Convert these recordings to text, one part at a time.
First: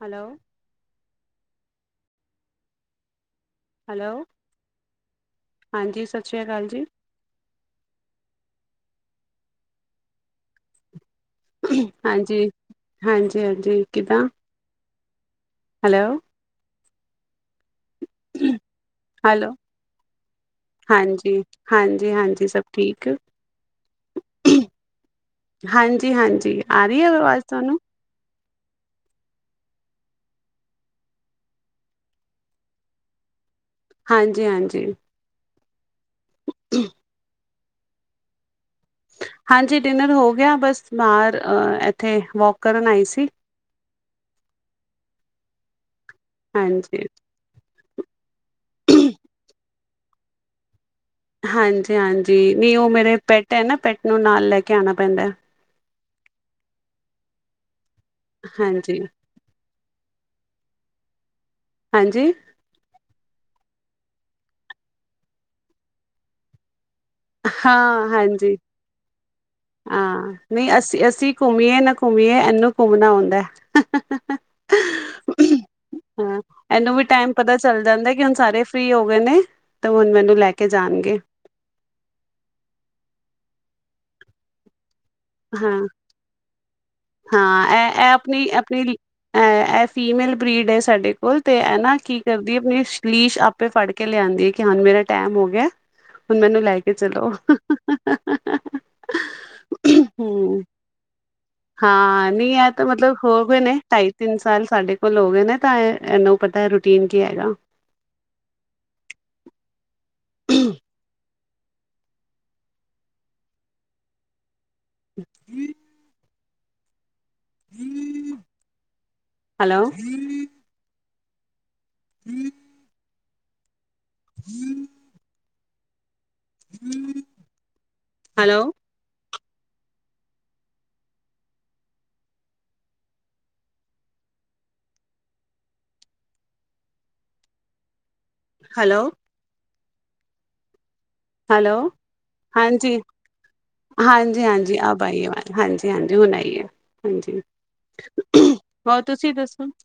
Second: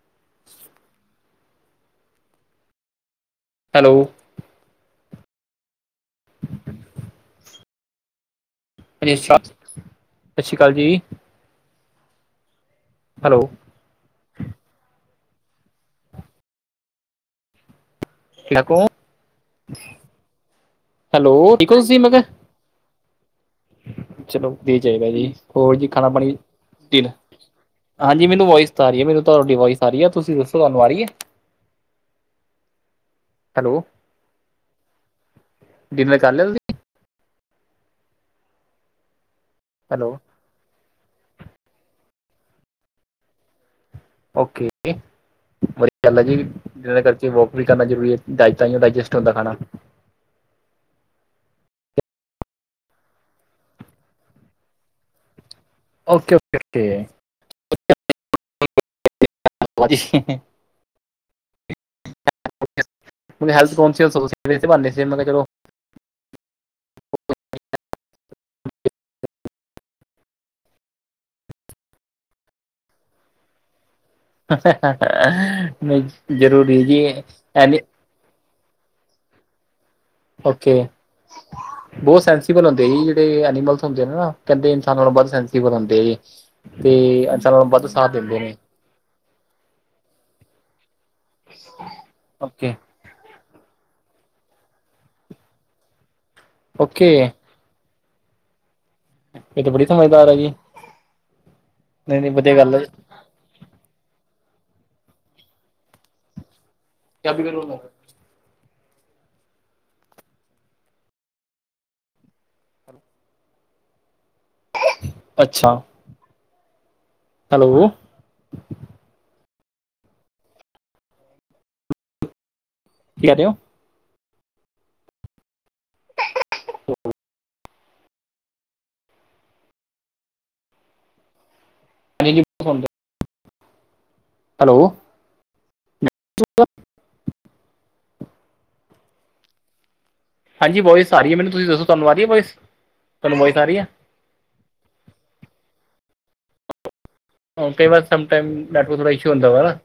Hello. Hello ਹਾਂਜੀ ਸਤਿ ਸ਼੍ਰੀ ਅਕਾਲ ਜੀ। ਹਾਂਜੀ ਸਤਿ ਸ਼੍ਰੀ ਅਕਾਲ ਜੀ। ਹਾਂਜੀ ਹੈਲੋ ਹਾਂਜੀ ਹਾਂਜੀ ਕਿੱਦਾਂ। ਹੈਲੋ। ਛੱਕੋ। [unintelligible] ਹੈਲੋ ਹੈਲੋ ਹਾਂਜੀ ਠੀਕ ਹੋ ਤੁਸੀਂ ਮੈਂ ਹਾਂਜੀ ਕਿਹਾ ਹਾਂਜੀ ਸਭ ਠੀਕ। ਚਲੋ ਮਿਲ਼ ਜਾਏਗਾ ਜੀ ਹੋਰ ਜੀ ਖਾਣਾ ਹਾਂਜੀ ਪਾਣੀ ਹਾਂਜੀ ਆ ਰਹੀ ਹੈ ਦਿਲ। ਆਵਾਜ਼ ਤੁਹਾਨੂੰ ਹਾਂਜੀ ਮੈਨੂੰ ਵੋਇਸ ਤਾਂ ਆ ਰਹੀ ਹੈ। ਮੈਨੂੰ ਤੁਹਾਡੀ ਵੋਇਸ ਆ ਰਹੀ ਹੈ ਤੁਸੀਂ ਦੱਸੋ ਤੁਹਾਨੂੰ ਆ ਰਹੀ ਹੈ। ਹੈਲੋ। ਹਾਂਜੀ ਹਾਂਜੀ। ਡਿਨਰ ਕਰ ਲਿਆ ਤੁਸੀਂ। ਹੂੰ। ਹਾਂਜੀ ਡਿਨਰ ਹੈਲੋ ਹੋ ਗਿਆ ਬਸ ਬਾਹਰ ਇੱਥੇ ਵੋਕ ਕਰਨ ਆਈ ਸੀ। ਓਕੇ ਓਕੇ ਵਧੀਆ ਗੱਲ ਜੀ ਜਿਹੜੇ ਹਾਂਜੀ ਕਰਦੇ ਵੋਕ। ਵੀ ਕਰਨਾ ਜ਼ਰੂਰੀ ਹੈ ਤਾਂਹੀ ਡਾਇਜੈਸਟ ਹੁੰਦਾ ਖਾਣਾ। ਹਾਂਜੀ-ਹਾਂਜੀ ਨਹੀਂ ਉਹ ਮੇਰੇ ਪੈਟ ਹੈ ਨਾ ਪੈਟ ਨੂੰ ਨਾਲ ਲੈ ਕੇ ਆਣਾ ਪੈਂਦਾ। ਓਕੇ-ਓਕੇ-ਓਕੇ। ਹਾਂਜੀ। [unintelligible] ਹਾਂਜੀ [unintelligible] ਹਾਂ-ਹਾਂਜੀ। ਹਾਂ ਨਹੀਂ ਅਸੀਂ ਅਸੀਂ ਘੁੰਮੀਏ ਨਾ ਘੁੰਮੀਏ ਇਹਨੂੰ ਘੁੰਮਣਾ ਹੁਂੰਦਾ। ਨਹੀਂ ਜ਼ਰੂਰੀ ਵੀ ਏ ਹੈ ਨੀ ਕਹਿੰਦਾ ਕਿ ਹੁਣ ਸਾਰੇ ਫ੍ਰਰੀ ਹੋ ਗਏ ਨੇ ਤੇ ਹੁਣ ਮੈਨੂੰ ਲੈ ਕੇ ਓਕੇ ਜਾਣਗੇ। ਬਹੁਤ ਸੈਂਸੀਬਲ ਹੁੰਦ ਸੀ ਜਿਹੜੇ ਐਨੀਮਲਸ ਹੁੰਦੇ ਨੇ ਨਾ ਕਹਿੰਦੇ ਇਨਸਾਨਾਂ ਨੂੰ ਬਸ ਸੈਂਸੀਬਲ ਹਾਂ ਹੁੰਦੇ ਜੀ ਤੇ ਇਨਸਾਨਾਂ ਤੋਂ ਹਾਂ ਵੱਧ ਇਹ ਸਾਥ ਇਹ ਦਿੰਦੇ ਆਪਣੀ ਨੇ ਇਹ ਫੀਮੇਲ ਬ੍ਰੀਡ ਹੈ ਸਾਡੇ ਕੋਲ ਤੇ ਇਹ ਨਾ ਕੀ ਕਰਦੀ ਏ ਓਕੇ ਆਪਣੀ ਪਲੀਸ਼ ਆਪੇ ਫੜ ਕੇ ਲਿਆਂਦੀ ਹੈ ਕਿ ਹਾਂ ਮੇਰਾ ਟੈਮ ਹੋ ਗਿਆ ਹੁਣ ਮੈਨੂੰ ਲੈ ਕੇ ਓਕੇ ਚਲੋ। ਇਹ ਤੇ ਬੜੀ ਸਮਝ ਹੂੰ ਨਹੀਂ ਹਾਂ ਨਹੀਂ ਨੀ ਵਧੀਆ ਆ ਗੱਲ ਹੈ ਤਾਂ ਮਤਲਬ ਹੋ ਗਏ ਨੇ ਢਾਈ-ਤਿੰਨ ਸਾਲ ਸਾਡੇ ਕੋਲ ਹੋ ਗਏ ਨੇ ਤਾਂ ਇਹਨੂੰ ਪਤਾ ਰੂਟੀਨ ਕੀ ਹੈਗਾ। [unintelligible] ਅੱਛਾ ਹੈਲੋ ਹੈਲੋ [inaudible] ਕੀ ਕਹਿ ਰਹੇ ਔ? [inaudible] ਹੈਲੋ [unintelligible] ਹੈਲੋ ਹੈਲੋ- ਹਾਂਜੀ ਵੋਇਸ ਆਾਰੀ ਹੈ ਮੈਨੂੰ ਤੁਸੀਂ ਹੈਲੋ ਦੱਸੋ ਤੁਹਾਨੂੰ ਆ ਰਹੀ ਹੈ ਵੋਇਸ ਤੁਹਾਨੂੰ ਵੋਇਜਸ ਆਹੀ ਹੈ? ਹਾਂਜੀ-ਹਾਂਜੀ ਅਬ ਆਈ ਆਵਾਜ਼ ਹਾਂਜੀ-ਹਾਂਜੀ ਹੁਣ ਆਈਏ ਹਾਂਜੀ ਕਈ ਵਾਰ ਸਮਟਾਈਮ ਨੈਟਵਰਕ ਹੋਰ ਥੋੜਾ ਇਸ਼ੂ ਤੁਸੀਂ ਹੁੰਦਾ ਵਾ ਦੱਸੋ? ਨਾ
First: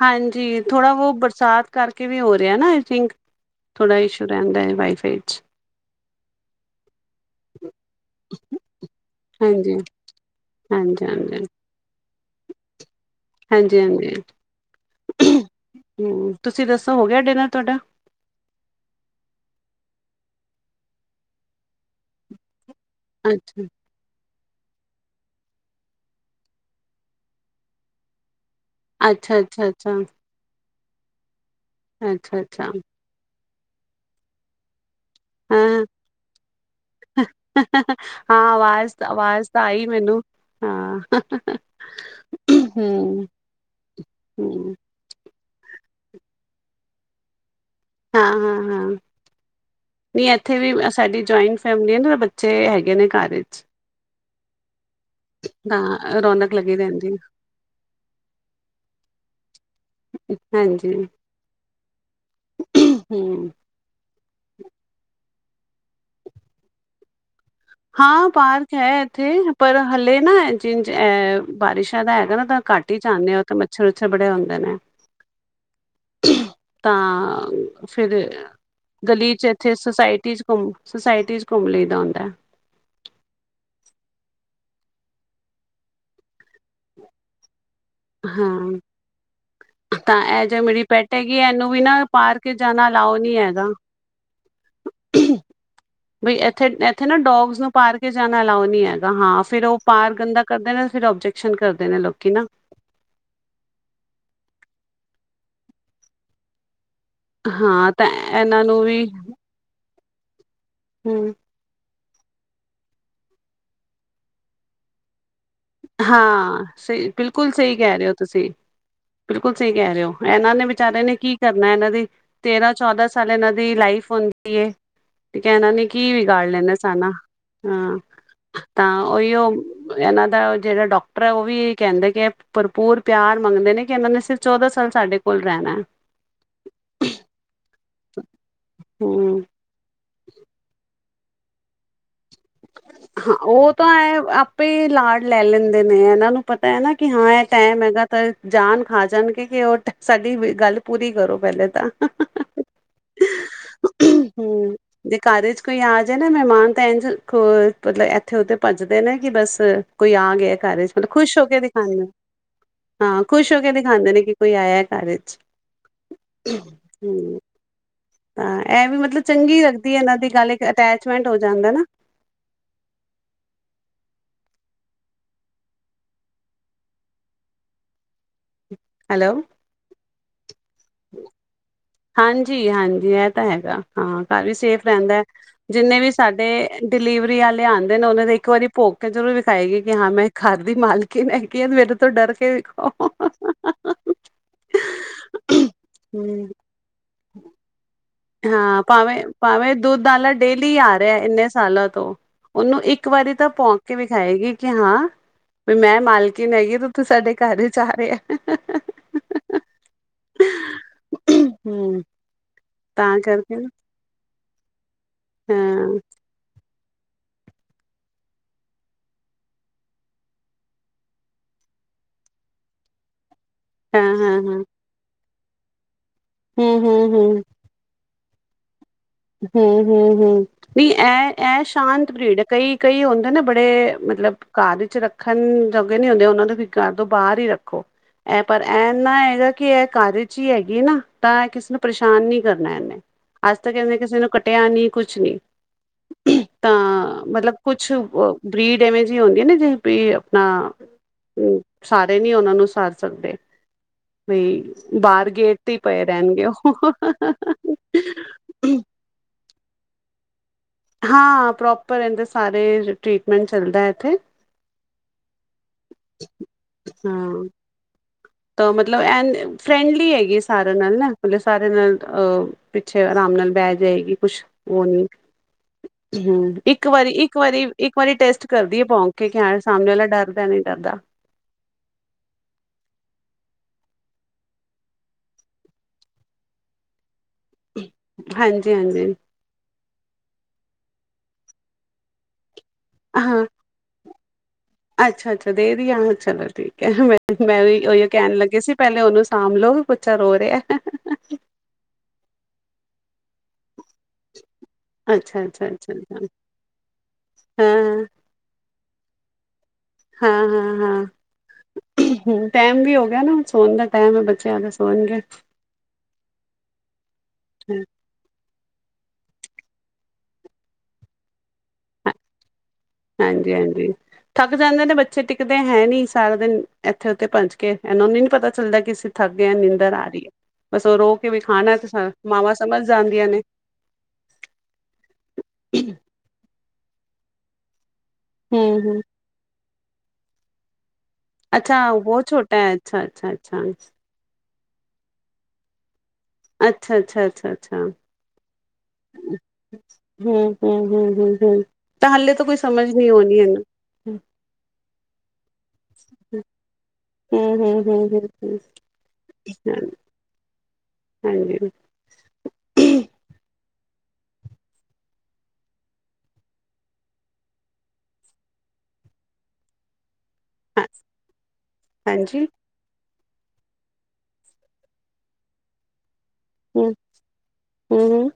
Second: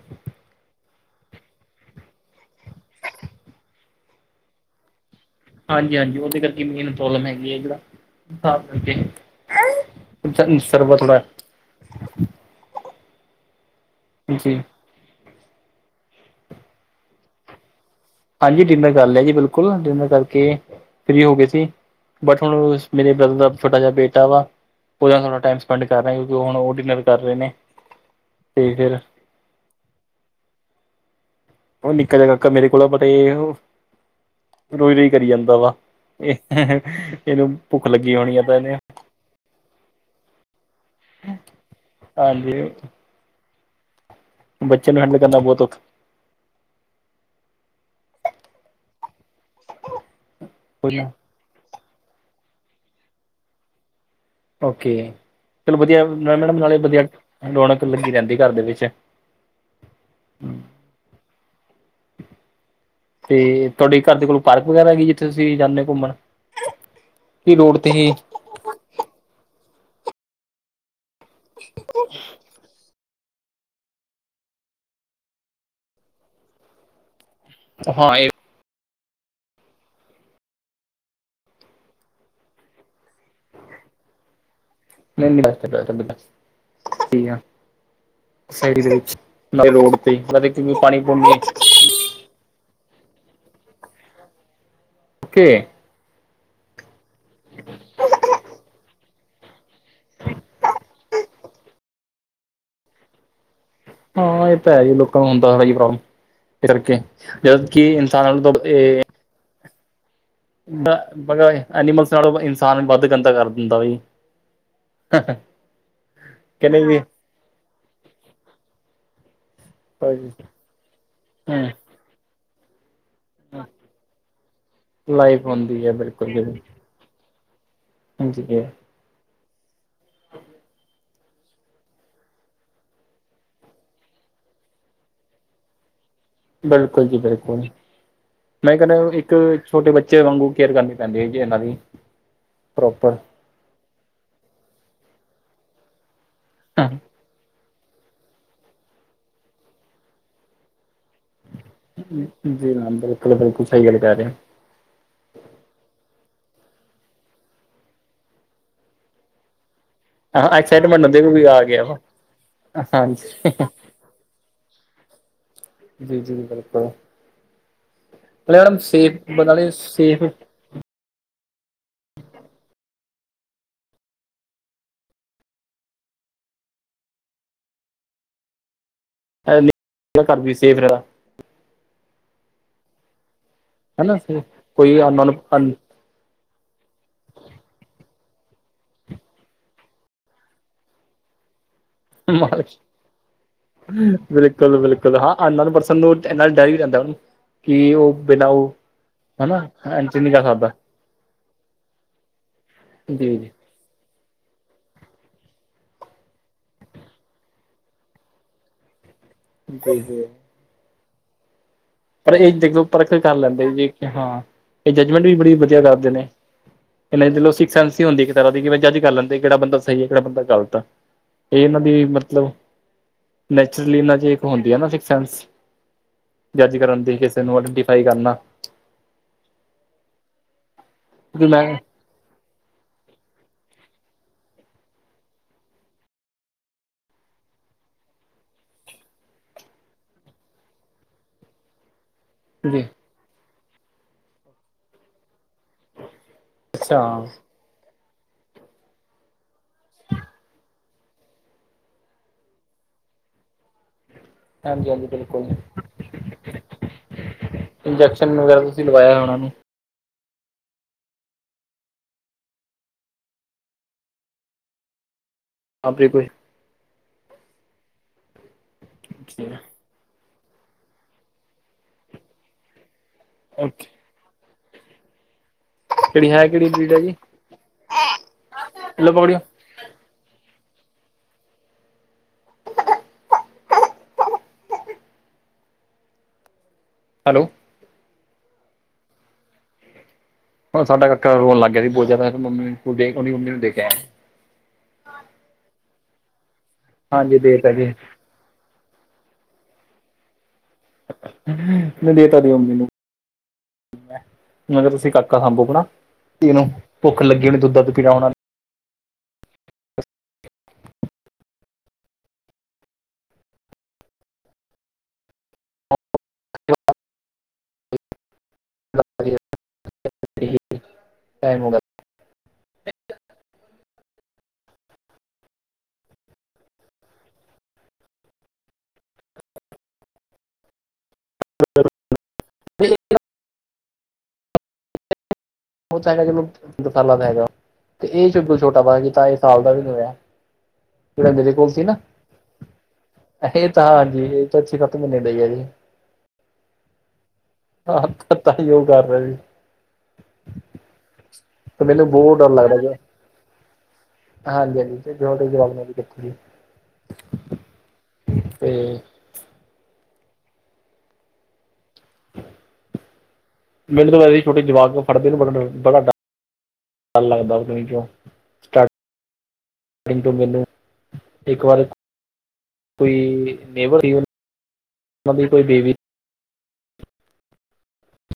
ਹਾਂਜੀ ਥੋੜ੍ਹਾ ਬਹੁ ਬਰਸਾਤ ਕਰਕੇ ਵੀ ਹੋ ਰਿਹਾ ਨਾ ਆਈ ਥਿੰਕ ਥੋੜ੍ਹਾ ਇਸ਼ੂ ਰਹਿੰਦਾ ਵਾਈ ਫਾਈ ਚ ਹਾਂਜੀ-ਹਾਂਜੀ ਉਹਦੇ ਕਰਕੇ ਮੇਨ ਪ੍ਰੋਬਲਮ ਹੈਗੀ ਹੈ ਜਿਹੜਾ ਕਰਕੇ ਹਾਂਜੀ ਸਰਵਰ ਹਾਂਜੀ ਥੋੜਾ- ਹਾਂਜੀ ਹਾਂਜੀ-ਹਾਂਜੀ। ਜੀ। ਹਮ ਤੁਸੀਂ ਦੱਸੋ ਹੋ ਗਿਆ ਡਿਨਰ ਤੁਹਾਡਾ? ਹਾਂਜੀ ਡਿਨਰ ਕਰ ਲਿਆ ਜੀ ਬਿਲਕੁਲ ਡਿਨਰ ਕਰਕੇ ਫ੍ਰੀ ਹੋ ਗਏ ਸੀ ਬਟ ਹੁਣ ਮੇਰੇ ਬਰਦਰ ਦਾ ਅੱਛਾ ਛੋਟਾ ਜਿਹਾ ਬੇਟਾ ਵਾ ਉਹ ਥੋੜ੍ਹਾ ਟਾਈਮ ਸਪੈਂਡ ਕਰਨਾ ਕਿਉਂਕਿ ਹੁਣ ਉਹ ਡਿਨਰ ਕਰ ਰਹੇ ਨੇ ਤੇ ਫਿਰ ਅੱਛਾ-ਅੱਛਾ-ਅੱਛਾ। ਉਹ ਨਿੱਕਾ ਜਿਹਾ ਅੱਛਾ ਕਾਕਾ ਮੇਰੇ ਅੱਛਾ ਕੋਲ ਐ ਬਨ ਇਹ ਹ ਰੋਈ ਰੋਈ ਕਰੀ ਜਾਂਦਾ ਹਾਂ ਵਾ। ਇਹ ਇਹਨੂੰ ਭੁੱਖ ਲੱਗੀ ਹੋਣੀ ਆ ਤਾਂ ਹਾਂ ਇਹਨੇ ਅਵਾਜ਼ ਅਵਾਜ਼ ਤਾਂ ਆਈ ਮੈਨੂੰ। ਹਾਂ। ਹਾਂਜੀ। ਹੂੰ ਹੂੰ। ਬੱਚੇ ਨੂੰ ਹੈਂਡਲ ਕਰਨਾ ਬਹੁਤ ਔਖਾ। ਹਾਂ-ਹਾਂ-ਹਾਂ ਨਹੀਂ ਇੱਥੇ ਵੀ ਔਖਾ ਸਾਡੀ ਜੋਇੰਟਸ ਫੈਮਲੀ ਤਾਂ ਬੱਚੇ ਹੈਗੇ ਨੇ ਘਰ ਚ ਓਕੇ ਚਲੋ ਵਧੀਆ ਤਾਂ ਰੌਣਕ ਮੈਡਮ ਲੱਗੀ ਨਾਲੇ ਵਧੀਆ ਰਹਿੰਦੀ ਹੈ। ਲੋਨ ਲੱਗੀ ਰਹਿੰਦੀ ਘਰ ਦੇ ਵਿੱਚ ਹਾਂਜੀ ਹੂੰ ਤੇ ਤੁਹਾਡੇ ਘਰ ਦੇ ਕੋਲੋਂ ਪਾਰਕ ਵਗੈਰਾ ਹੈਗੀ ਜਿੱਥੇ ਤੁਸੀਂ ਜਾਂਦੇ ਘੁੰਮਣ ਕਿ ਰੋਡ ਤੇ ਹੀ ਹਾਂ ਪਾਰਕ ਹੈ ਇੱਥੇ ਪਰ ਹਲੇ ਨਾ ਜਿ ਬਾਰਿਸ਼ਾਂ ਦਾ ਹੈਗਾ ਨਾ ਤਾਂ ਘੱਟ ਟੀ ਜਾਂਣੇ ਹਾਂ ਤੇ ਮੱਛਰ-ਮੁੱਛਰ ਬੜੇ ਹੁੰਦੇ ਨੇ ਤਾਂ ਹਾਂ ਫੇਿਰ ਇਹ ਗਲੀ ਚ ਇੱਥੇ ਸੁਸਾਇਟੀ ਚ ਘੁੰਮ ਸੁਸਾਇਟੀ ਚ ਘੁੰਮ ਲਈ ਦਾ ਹੁੰਦਾ ਨਹੀਂ ਨਹੀਂ ਬੈਸਟ ਠੀਕ ਆ। ਸ ਹਾਂ ਦੇ ਵਿੱਚ ਲੋੜ ਤੇ ਤਾਂ ਮ ਇਹ ਜੋ ਕਿਉਕਿ ਮੇਰੀ ਪਾਣੀ ਪੈਟ ਹੈਗੀ ਪਾਉਦੇ [inaudible] ਇਹਨੂੰ ਵੀ ਨਾ ਪਾਰਕ ਚ ਜਾਣਾ ਅਲਾਓ ਨੀ ਹੈਗਾ। ਕੇ ਬਈ ਇੱਥੇ ਇੱਥੇ ਨਾ ਡੋਗਜ਼ਸ ਨੂੰ ਪਾਰਕ ਚ ਜਾਣਾ ਅਲਾਓ ਨੀ ਹੈਗਾ, ਹਾਂ ਫਿਰ ਉਹ ਪਾਰ ਗੰਦਾ ਕਰਦੇ ਨੇ, ਤੇ ਫਿਰ ਓਬਜੈਕਸ਼ਨ ਕਰਦੇ ਨੇ ਲੋਕੀ ਨਾ। ਹਾਂ, ਇਹ ਤਾਂ ਹੈ ਜੀ ਲੋਕਾਂ ਨੂੰ ਹੁੰਦਾ ਵਾ ਇਈ ਪ੍ਰੋਬਲਮ, ਇਸ ਕਰਕੇ ਜਦੋਂ ਕਿ ਹਾਂ ਤਾਂ ਇਨਸਾਨ ਨਾਲੋ ਇਹਨਾਂ ਨੂੰ ਇਹ ਵੀ ਡਾ ਹੂੰ ਬਾਗਾ ਏ, ਐਨੀਮਲਸ ਨਾਲੋਂ ਇਨਸਾਨ ਵੱਧ ਗੰਦਾ ਕਰ ਦਿੰਦਾ ਬਾਈ। ਹਾਂ, ਸਹੀ ਬਿਲਕੁਲ ਸਹੀ ਕਹਿ ਰਹੇ ਹੋ ਤੁਸੀਂ। ਬਿਲਕੁਲ ਸਹੀ ਕਹਿ ਰਹੇ ਹੋ, ਇਹਨਾਂ ਨੇ ਵਿਚਾਰੇ ਨੇ ਕੀ ਹੂੰ ਕਰਨਾ, ਇਹਨਾਂ ਦੀ ਤੇਰਾਂ ਚੌਦਾਂ ਸਾਲ ਇਹਨਾਂ ਦੀ ਲਾਈਫ ਹੁੰਦੀ ਐ। ਤੇ ਲਾਈਫ ਕਹਿ ਇਹਨਾਂ ਨੇ ਹੁੰਦੀ ਹੈ ਕੀ ਬਿਲਕੁਲ ਵਿਗਾੜ ਲੈਂਦੇ ਬਿਲਕੁਲ ਸਾਨਾ ਹਾਂ, ਜੀ ਤਾਂ ਉਹੀਓ ਇਹਨਾਂ ਦਾ ਜਿਹੜਾ ਡਾਕਟਰ ਐ, ਉਹ ਵੀ ਕਹਿੰਦੇ ਕਿ ਭਰਪੂਰ ਪਿਆਰ ਮੰਗਦੇ ਨੇ ਕਿ ਇਹਨਾਂ ਨੇ ਸਿਰਫ਼ ਚੌਦਾਂ ਸਾਲ ਸਾਡੇ ਕੋਲ ਰਹਿਣਾ ਐ। ਬਿਲਕੁਲ ਜੀ ਬਿਲਕੁਲ, ਮੈਂ ਕਹਿੰਦਾ ਇੱਕ ਹਮ ਛੋਟੇ ਬੱਚੇ ਵਾਂਗੂ ਕੇਅਰ ਕਰਨੀ ਪੈਂਦੀ ਐਗੀ ਇਹਨਾਂ ਦੀ, ਪ੍ਰੋਪਰ। ਉਹ ਤਾਂ ਐ ਆਪੇ ਹੀ ਲਾੜ ਲੈ ਲੈਂਦੇ ਨੇ, ਇਹਨਾਂ ਨੂੰ ਪਤਾ ਹੈ ਨਾ ਕਿ ਹਾਂ ਇਹ ਟਾਈਮ ਹੈਗਾ ਤਾਂ, ਜਾਨ ਖਾ ਜਾਣਗੇ ਕਿ ਉਹ ਸਾਡੀ ਵੀ ਗੱਲ ਪੂਰੀ ਕਰੋ ਪਹਿਲੇ ਤਾਂ। ਜੀ ਮੈਮ, ਬਿਲਕੁਲ ਬਿਲਕੁਲ ਸਹੀ ਗੱਲ ਕਹਿ ਰਹੇ ਹੋ। ਹੂੰ ਜੇ ਕਾਰਜ ਕੋਈ ਆ ਜਾਏ ਨਾ ਮਹਿਮਾਨ ਤਾਂ ਇੰਝ ਖੋਲ ਮਤਲਬ ਇੱਥੇ ਉਥੇ ਭੱਜਦੇ ਨੇ ਕਿ ਬਸ ਕੋਈ ਆ ਹਾਂ ਗਿਆ ਘਰ ਚ, ਐਕਸਾਈਟਮੈਂਟ ਮਤਲਬ ਹੁੰਦੀ ਖੁਸ਼ ਕੋਈ ਹੋ ਕੇ ਆ ਗਿਆ ਵਾ ਦਿਖਾਉਂਦੇ, ਹਾਂ ਹਾਂਜੀ ਖੁਸ਼ ਹੋ ਕੇ ਦਿਖਾਉਂਦੇ ਨੇ ਕਿ ਕੋਈ ਆਇਆ ਘਰ ਵਿੱਚ। ਜੀ ਜੀ ਬਿਲਕੁਲ। ਤਾਂ ਮੈਡਮ ਇਹ ਵੀ ਮਤਲਬ ਸੇਫ ਚੰਗੀ ਨਾਲੇ ਲੱਗਦੀ ਐ, ਇਹਨਾਂ ਸੇਫ ਦੀ ਗੱਲ ਇੱਕ ਅਟੈਚਮੈਂਟ ਹੋ ਜਾਂਦਾ ਨਾ। ਹੈਲੋ। ਘਰ ਵੀ ਸੇਫ ਰਹਾ ਹਾਂਜੀ ਹਾਂਜੀ, ਇਹ ਤਾਂ ਹੈਗਾ। ਹਨਾ ਹਾਂ, ਘਰ ਵੀ ਸੇਫ ਕੋਈ ਰਹਿੰਦਾ, ਅਨਨੋਨ ਜਿੰਨੇ ਵੀ ਸਾਡੇ ਡਿਲੀਵਰੀ ਵਾਲੇ ਆਉਂਦੇ ਨੇ, ਉਹਨਾਂ ਦੇ ਇੱਕ ਵਾਰੀ ਭੋਗ ਕੇ ਜ਼ਰੂਰ ਵਿਖਾਏਗੀ, ਕਿ ਹਾਂ ਵੀ ਮੈਂ ਖਰ ਦੀ ਮਾਲ ਕੀ ਮੇਰੇ ਤੋਂ ਡਰ ਕੇ ਵੇਖੋ। [inaudible] ਬਿਲਕੁਲ ਬਿਲਕੁਲ ਹਾਂ, ਅਨਨੋਨ ਪਰਸਨ ਨੂੰ ਇਨਾ ਹੂੰ ਡਰ ਵੀ ਰਹਿੰਦਾ ਕਿ ਉਹ ਬਿਨਾਂ ਉਹ ਹਾਂ, ਭਾਵੇਂ ਹਨਾ ਭਾਵੇਂ ਦੁੱਧ ਐਂਟਰੀ ਆਲਾ ਨਹੀਂ ਕਰ ਸਕਦਾ ਡੇਲੀ ਆ ਰਿਹਾ ਇੰਨੇ ਸਾਲਾਂ ਤੋਂ ਉਹਨੂੰ ਇੱਕ ਵਾਰੀ ਜੀ ਤਾਂ ਜੀ ਭੋਂਕ ਕੇ ਵਿਖਾਏਗੀ ਕਿ ਹਾਂ ਵੀ ਮੈਂ ਮਾਲਕੀਨ ਹੈਗੀ ਤੇ ਤੂੰ ਸਾਡੇ ਘਰ ਚ ਆ ਰਿਹਾ ਆ। ਬਿਲਕੁਲ। ਹੂੰ ਪਰ ਇਹ ਜਖ ਪਰਖ ਤਾਂ ਕਰ ਕਰਕੇ ਨਾ ਲੈਂਦੇ ਜੀ, ਕਿ ਹਾਂ ਇਹ ਜੱਜਮੈਂਟ ਵੀ ਬੜੀ ਵਧੀਆ ਹਾਂ। ਕਰਦੇ ਨੇ। ਇਨ੍ਹਾਂ ਦੀ ਸੀਕਸਸੈਂਸ ਹੀ ਹੁੰਦੀ ਇੱਕ ਤਰ੍ਹਾਂ ਦੀ, ਕਿ ਬਈ ਜੱਜ ਕਰ ਲੈਂਦੇ, ਕਿਹੜਾ ਬੰਦਾ ਸਹੀ ਹੈ ਕਿਹੜਾ ਬੰਦਾ ਗਲਤ। ਇਹ ਇਹਨਾਂ ਬੀ ਮਤਲਬ, ਨੈਚੁਰਲੀ ਇਹਨਾਂ ਚ ਇੱਕ ਹਾਂ-ਹਾਂ-ਹਾਂ, ਹੁੰਦੀ ਆ ਨਾ, ਸਿਕਸ ਸੈਂਸ। ਜੱਜ ਕਰਨ ਦੀ, ਕਿਸੇ ਹੂੰ-ਹੂੰ-ਹੂੰ, ਨੂੰ ਆਈਡੈਂਟੀਫਾਈ ਕਰਨਾ। ਹੂੰ ਹੂੰ ਹੂੰ ਨਹੀਂ, ਇਹ ਕਿਉਂਕਿ ਮੈਂ ਇਹ ਸ਼ਾਂਤ ਬਰੀਡ ਐ, ਕਈ- ਕਈ ਹੁੰਦੇ ਨੇ। ਬੜੇ ਮਤਲਬ ਘਰ ਵਿੱਚ ਰੱਖਣ, ਜੋਗੇ ਨੀ ਹੁੰਦੇ, ਉਹਨਾਂ ਵੀ ਘਰ ਤੋਂ ਬਾਹਰ ਹੀ ਰੱਖੋਂ। ਇਹ ਪਰ ਐੰਨਾ ਹੈਗਾ। ਕਿ ਇਹ ਘਰ ਵਿਚ ਹੀ ਹੈਗੀ ਨਾ, ਤਾਂ ਕਿਸੇ ਨੂੰ ਪਰੇਸ਼ਾਨ ਨੀ ਕਰਨਾ ਜੀ ਇਹਨੇ, ਅੱਜ ਤੱਕ ਇਨੇ, ਕਿਸੇ ਨੂੰ ਕੱਟਿਆ, ਨੀ ਕੁਛ ਨੀ। ਅੱਛਾ ਤਾਂ ਮਤਲਬ ਕੁਛ ਬ੍ਰਰੀਡ, ਐਵੇਂ ਜਿਹੀ ਹੁੰਦੀਆਂ ਨਾ ਜਿਵੇ ਵੀ ਆਪਣਾ ਹੂੰ ਸਾਰੇ ਨੀ ਉਹਨਾਂ ਨੂੰ ਸਾਰ ਸਕਦੇ। ਬੀ, ਹਾਂਜੀ ਹਾਂਜੀ ਬਾਰ ਬਿਲਕੁਲ ਗੇਟ ਤੇ ਹੀ ਪਏ ਰਹਿਣਗੇ ਉਹ। ਇੰਜੈਕਸ਼ਨ ਵਗੈਰਾ ਤੁਸੀਂ ਲਵਾਇਆ ਉਹਨਾਂ ਨੂੰ ਹਾਂ ਪ੍ਰੋਪਰ, ਇਹਦੇ ਸਾਰੇ ਟਰੀਟਮੈਂਟ, ਚੱਲਦਾ ਇੱਥੇ, ਅਫ਼ਰੀਕਾ, ਹਾਂ। ਤਾਂ ਮਤਲਬ, ਐਂ ਫਰੈਂਡਲੀ ਹੈਗੀ, ਸਾਰਿਆਂ ਨਾਲ ਨਾ, ਮਤਲਬ ਸਾਰਿਆਂ ਨਾਲ ਅ। ਪਿੱਛੇ ਆਰਾਮ ਨਾਲ, ਬਹਿ ਓਕੇ ਜਾਏਗੀ, ਕੁਛ ਉਹ ਨੀ ਕਿਹੜੀ ਹੈ ਹੂੰ, ਕਿਹੜੀ ਇੱਕ ਬਰੀਡ ਹੈ ਵਾਰੀ, ਜੀ ਇੱਕ ਵਾਰੀ, ਇੱਕ ਵਾਰੀ। ਟੈਸਟ ਕਰਦੀ ਹੈ, ਭੋਂ ਲੋ ਕੇ ਪਕੜਿਓ ਵੀ ਹਾਂ। ਸਾਹਮਣੇ ਵਾਲਾ, ਡਰਦਾ ਨੀ ਡਰਦਾ। ਹੈਲੋ। ਹਾਂਜੀ-ਹਾਂਜੀ। ਹੁਣ ਸਾਡਾ ਕਾਕਾ, ਰੋਣ ਲੱਗ ਗਿਆ ਸੀ, ਬਹੁਤ ਜਿਆਦਾ, ਉਹਦੀ ਹਾਂ ਮੰਮੀ ਨੂੰ ਦੇਕੇ ਆਇਆ। ਅੱਛਾ-ਅੱਛਾ, ਦੇ ਦੀ ਆ। ਚਲੋ ਠੀਕ ਹੈ, ਮੈਂ ਹਾਂਜੀ ਦੇ ਮੈਂ ਤਾ ਉ ਜੀ ਉਹੀ ਕਹਿਣ ਲੱਗੇ ਸੀ। ਪਹਿਲੇ ਉਹਨੂੰ ਸਾਂਭ, ਲੋਓ ਵੀ ਬੱਚਾ ਰੋ ਰਿਹਾ। ਨਹੀਂ ਦੇਤਾ ਓਦੀ, ਮੰਮੀ ਨੂੰ। ਮੈਂ ਕਿਆ ਤੁਸੀਂ ਕਕਾ ਸਾਂਭੋ ਹਨਾ, ਅੱਛਾ-ਅੱਛਾ-ਅੱਛਾ ਇਹਨੂੰ ਭੁੱਖ ਲੱਗੀ ਹੋਣੀ ਦੁੱਧ- ਦੱਧ ਹਾਂ ਪੀਣਾ ਉਹਨਾਂ। ਹਾਂ, ਹਾਂ, ਹਾਂ। ਹੂਨ, ਟੈਮ ਵੀ ਹੋ ਗਿਆ, ਨਾ ਸੋਣ ਦਾ ਟਾਈਮ ਹੈ। ਬੱਚਿਆਂ ਦਾ ਸੋਣਗੇ। ਹਾਂਜੀ। ਟਾਈਮ ਹੋਗਿਆ। ਹਾਂਜੀ-ਹਾਂਜੀ। ਥੱਕ ਜਾਂਦੇ ਨੇ ਬੱਚੇ। ਟਿਕਦੇ ਹੈ ਨੀ, ਸਾਰਾ ਦਿਨ ਇੱਥੇ- ਉੱਥੇ ਭੱਜ ਕੇ। ਇਹਨਾ ਨੂੰ ਨੀ, ਪਤਾ ਚੱਲਦਾ ਕਿ ਥਕ ਗਿਆ। ਨਿੰਦਰ ਆ ਰਹੀ ਹੈ। ਬਸ ਉਹ ਰੋਕ ਕਿਵੇਂ ਖਾਣਾ ਤੇ। ਮਾਵਾਂ ਸਮਝ ਗਿਆ ਜਾਂਦੀਆਂ ਨੇ। ਉਹ ਹੈਗਾ [unintelligible] ਜਾਨੂੰ ਸਾਲਾਂ ਦਾ ਹੈਗਾ ਤੇ ਇਹ ਚ ਛੋਟਾ ਪਤਾ ਹੂੰ-ਹੂੰ ਕੀਤਾ, ਇਹ ਸਾਲ ਦਾ ਵੀ ਨਹੀਂ ਹੋਇਆ। ਜਿਹੜਾ ਮੇਰੇ ਕੋਲ ਅੱਛਾ ਸੀ ਨਾ। ਬਹੁਤ ਛੋਟਾ ਹੈ ਏ ਅੱਛਾ-ਅੱਛਾ-ਅੱਛਾ ਸਾ ਏ ਤੇ ਅੱਛੀ ਸੱਤ, ਮਹੀਨੇ ਡਈ ਹੈ ਜੀ। ਅੱਛਾ, ਅੱਛਾ, ਅੱਛਾ, ਅੱਛਾ। ਤਾਂ ਹੀ, ਉਹ ਕਰ, ਰਹੇ ਵੀ। ਹੂੰ-ਹੂੰ-ਹੂੰ-ਹੂੰ-ਹੂੰ, ਤੇ ਮੈਨੂੰ ਤਾਂ ਹਾਲੇ ਬਹੁਤ ਤਾਂ, ਕੋਈ ਸਮਝ ਨੀ ਆਣੀ ਹੈਨਾ। ਹਾਂਜੀ-ਹਾਂਜੀ, ਜਵਾਬ ਕਿੱਥੇ ਜ ਹੂੰ-ਹੂੰ-ਹੂੰ, ਹੂੰ-ਹੂੰ। ਤੇ ਹ, ਹਾਂਜੀ। ਮੈਨੂੰ ਤਾਂ ਵੈਸੇ ਹੀ, ਛੋਟੀ ਜਵਾਕ ਨੂੰ, ਫੜ ਦੇ ਬੜਾ ਡਰ ਡਰ ਲੱਗਦਾ, ਉਹ ਚ ਤੋਂ ਮੈਨੂੰ ਇੱਕ ਵਾਰ ਹਾਂਜੀ ਕੋਈ ਨੇਬਰ ਸੀ, ਉਹਦੀ ਕੋਈ ਬੇਬੀ। ਹੂੰ, ਹੂੰ-ਹੂੰ।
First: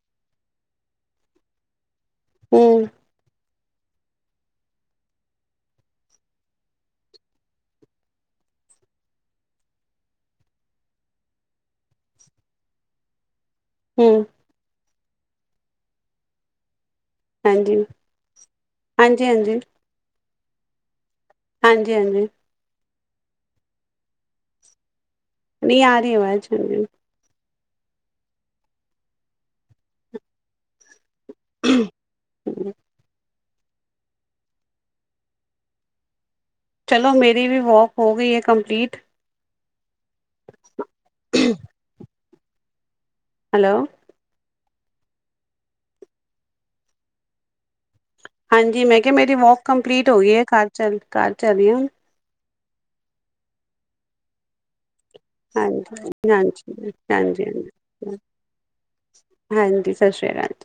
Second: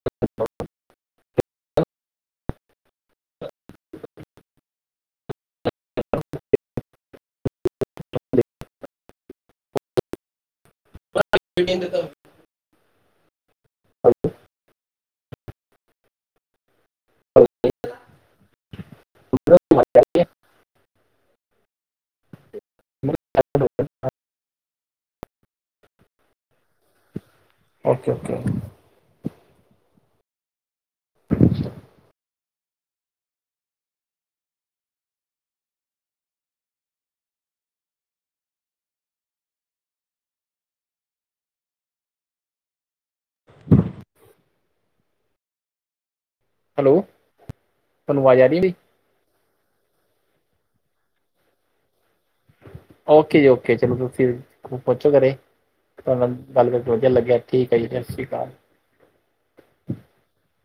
ਹੱ [unintelligible] ਹੂੰ। [inaudible] [unintelligible] ਹੂੰ ਹੈਲੋ। ਹਾਂਜੀ-ਹਾਂਜੀ, ਹਾਂਜੀ। [inaudible] ਹਾਂਜੀ-ਹਾਂਜੀ। [inaudible] ਨਹੀਂ ਆ ਰਹੀ ਆਵਾਜ਼ [unintelligible] ਓਕੇ-ਓਕੇ ਹੂੰ, [unintelligible] ਚਲੋ ਮੇਰੀ ਵੀ, ਵੋਕ ਹੋ ਗਈ ਹੈ, ਕੰਪਲੀਟ। ਹ [inaudible] ਹੈਲੋ ਹੈਲੋ ਤੁਹਾਨੂੰ ਆਵਾਜ਼ ਆ ਰਹੀ ਮੇਰੀ ਹਾਂਜੀ ਮੈਂ ਕਿਹਾ ਮੇਰੀ ਵਾਕ ਕੰਪਲੀਟ ਹੋ ਗਈ ਹੈ ਘਰ ਚੱਲ ਘਰ ਚਲੀਏ ਹੁਣ। ਓਕੇ ਜੀ ਓਕੇ ਚਲੋਂ ਫਿਰ ਪਹੁੰਚੋ ਘਰੇ ਹਾਂਜੀ ਤੁਹਾਡੇ ਨਾਲ ਗੱਲ ਕਰਕੇ ਹਾਂਜੀ ਵਧੀਆ ਲੱਗਿਆ, ਹਾਂਜੀ ਹਾਂਜੀ ਠੀਕ ਹੈ ਜੀ ਸਸ ਸ਼੍ਰ ਕਾਲ। ਹਾਂਜੀ ਸਸ ਸ੍ਰੀ ਕਾਲ।